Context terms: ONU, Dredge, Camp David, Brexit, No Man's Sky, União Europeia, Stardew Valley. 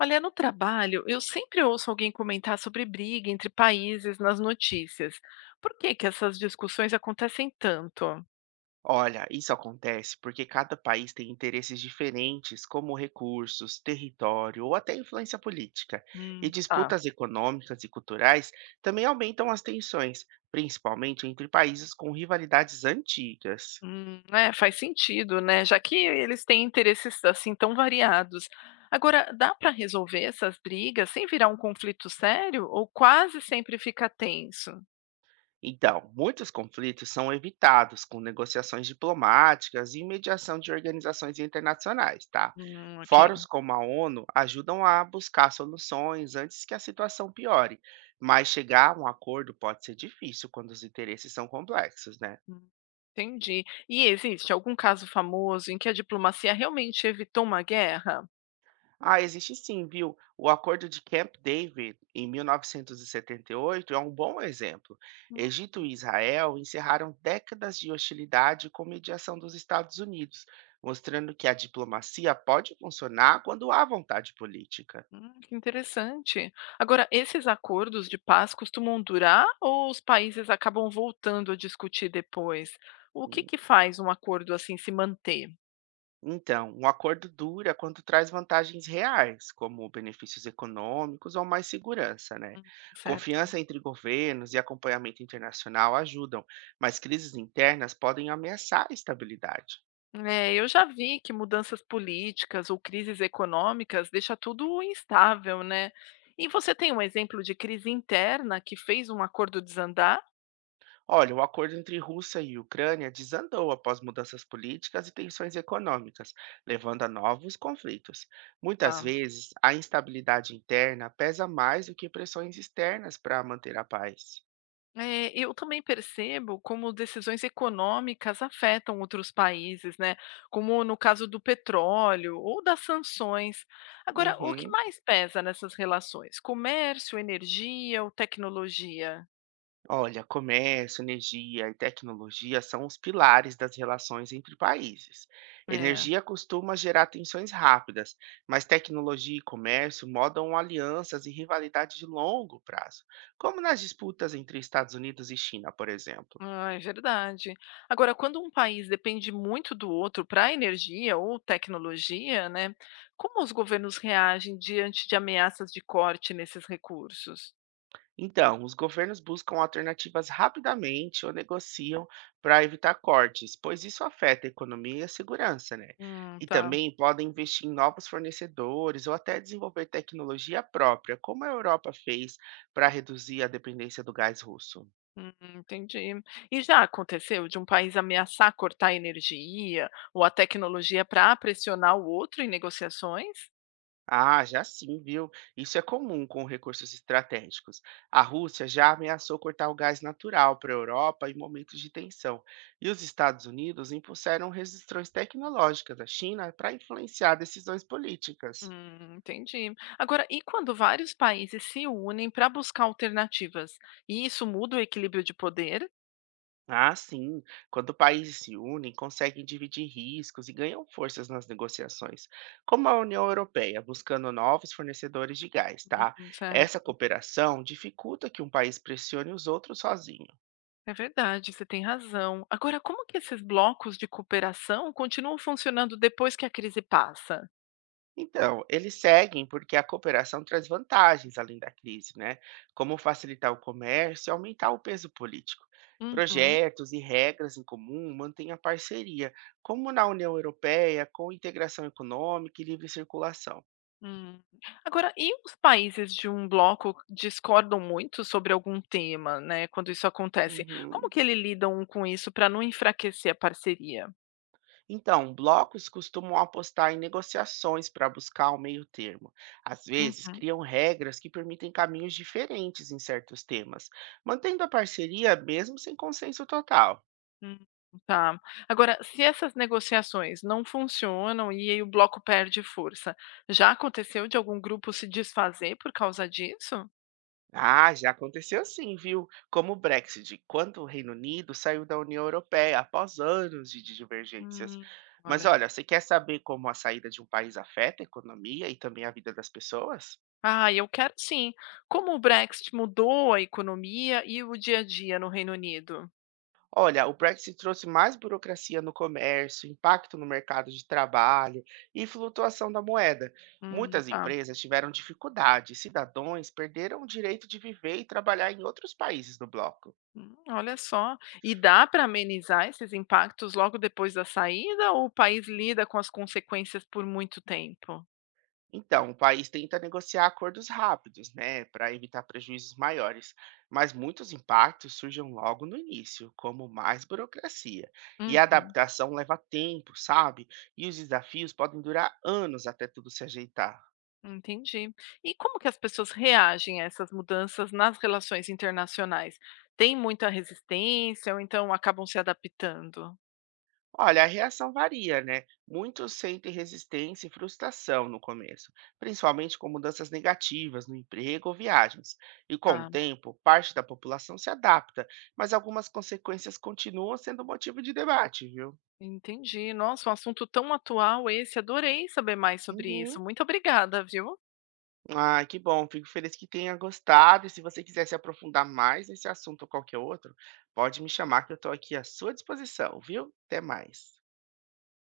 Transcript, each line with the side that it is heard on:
left: Olha, no trabalho, eu sempre ouço alguém comentar sobre briga entre países nas notícias. Por que que essas discussões acontecem tanto?
right: Olha, isso acontece porque cada país tem interesses diferentes, como recursos, território ou até influência política. E
left: Tá.
right: disputas econômicas e culturais também aumentam as tensões, principalmente entre países com rivalidades antigas.
left: É, faz sentido, né? Já que eles têm interesses assim tão variados. Agora, dá para resolver essas brigas sem virar um conflito sério ou quase sempre fica tenso?
right: Então, muitos conflitos são evitados com negociações diplomáticas e mediação de organizações internacionais, tá? Fóruns
left: Ok.
right: como a ONU ajudam a buscar soluções antes que a situação piore, mas chegar a um acordo pode ser difícil quando os interesses são complexos, né?
left: Hum, Entendi. E existe algum caso famoso em que a diplomacia realmente evitou uma guerra?
right: Ah, existe sim, viu? O Acordo de Camp David, em 1978, é um bom exemplo. Egito e Israel encerraram décadas de hostilidade com mediação dos Estados Unidos, mostrando que a diplomacia pode funcionar quando há vontade política.
left: Que interessante. Agora, esses acordos de paz costumam durar ou os países acabam voltando a discutir depois? O que que faz um acordo assim se manter?
right: Então, um acordo dura quando traz vantagens reais, como benefícios econômicos ou mais segurança, né?
left: Certo.
right: Confiança entre governos e acompanhamento internacional ajudam, mas crises internas podem ameaçar a estabilidade.
left: É, eu já vi que mudanças políticas ou crises econômicas deixa tudo instável, né? E você tem um exemplo de crise interna que fez um acordo desandar?
right: Olha, o acordo entre Rússia e Ucrânia desandou após mudanças políticas e tensões econômicas, levando a novos conflitos. Muitas
left: Ah.
right: vezes, a instabilidade interna pesa mais do que pressões externas para manter a paz.
left: É, eu também percebo como decisões econômicas afetam outros países, né? Como no caso do petróleo ou das sanções. Agora, o que
right: Uhum.
left: mais pesa nessas relações? Comércio, energia ou tecnologia?
right: Olha, comércio, energia e tecnologia são os pilares das relações entre países.
left: É,
right: Energia costuma gerar tensões rápidas, mas tecnologia e comércio modam alianças e rivalidade de longo prazo, como nas disputas entre Estados Unidos e China, por exemplo.
left: ah, é verdade. Agora, quando um país depende muito do outro para energia ou tecnologia, né? Como os governos reagem diante de ameaças de corte nesses recursos?
right: Então, os governos buscam alternativas rapidamente ou negociam para evitar cortes, pois isso afeta a economia e a segurança, né? E
left: Tá.
right: também podem investir em novos fornecedores ou até desenvolver tecnologia própria, como a Europa fez para reduzir a dependência do gás russo.
left: Entendi. E já aconteceu de um país ameaçar cortar a energia ou a tecnologia para pressionar o outro em negociações?
right: Ah, já sim, viu? Isso é comum com recursos estratégicos. A Rússia já ameaçou cortar o gás natural para a Europa em momentos de tensão, e os Estados Unidos impulsaram restrições tecnológicas à China para influenciar decisões políticas.
left: Entendi. Agora, e quando vários países se unem para buscar alternativas? E isso muda o equilíbrio de poder?
right: Ah, sim, quando países se unem, conseguem dividir riscos e ganham forças nas negociações, como a União Europeia, buscando novos fornecedores de gás, tá? Essa
left: Certo.
right: cooperação dificulta que um país pressione os outros sozinho.
left: É verdade, você tem razão. Agora, como que esses blocos de cooperação continuam funcionando depois que a crise passa?
right: Então, eles seguem porque a cooperação traz vantagens além da crise, né? Como facilitar o comércio e aumentar o peso político.
left: Uhum.
right: Projetos e regras em comum mantêm a parceria, como na União Europeia, com integração econômica e livre circulação.
left: Hum. Agora, e os países de um bloco discordam muito sobre algum tema, né, quando isso acontece? Como
right: Uhum.
left: que eles lidam um com isso para não enfraquecer a parceria?
right: Então, blocos costumam apostar em negociações para buscar o meio termo. Às vezes,
left: Uhum,
right: criam regras que permitem caminhos diferentes em certos temas, mantendo a parceria mesmo sem consenso total.
left: hum, tá. Agora, se essas negociações não funcionam e aí o bloco perde força, já aconteceu de algum grupo se desfazer por causa disso?
right: Ah, já aconteceu sim, viu? Como o Brexit, quando o Reino Unido saiu da União Europeia após anos de divergências.
left: Hum,
right: Mas
left: olha.
right: olha, você quer saber como a saída de um país afeta a economia e também a vida das pessoas?
left: Ah, eu quero sim. Como o Brexit mudou a economia e o dia a dia no Reino Unido?
right: Olha, o Brexit trouxe mais burocracia no comércio, impacto no mercado de trabalho e flutuação da moeda. Muitas
left: Tá.
right: empresas tiveram dificuldade, cidadãos perderam o direito de viver e trabalhar em outros países do bloco.
left: Olha só. E dá para amenizar esses impactos logo depois da saída ou o país lida com as consequências por muito tempo?
right: Então, o país tenta negociar acordos rápidos, né, para evitar prejuízos maiores, mas muitos impactos surgem logo no início, como mais burocracia. E a
left: Uhum,
right: adaptação leva tempo, sabe? E os desafios podem durar anos até tudo se ajeitar.
left: Entendi. E como que as pessoas reagem a essas mudanças nas relações internacionais? Tem muita resistência ou então acabam se adaptando?
right: Olha, a reação varia, né? Muitos sentem resistência e frustração no começo, principalmente com mudanças negativas no emprego ou viagens. E com
left: Ah,
right: o tempo, parte da população se adapta, mas algumas consequências continuam sendo motivo de debate, viu?
left: entendi. Nossa, um assunto tão atual esse. Adorei saber mais sobre isso.
right: Uhum.
left: Muito obrigada, viu?
right: Ah, que bom. Fico feliz que tenha gostado. E se você quiser se aprofundar mais nesse assunto ou qualquer outro, pode me chamar que eu estou aqui à sua disposição, viu? Até mais.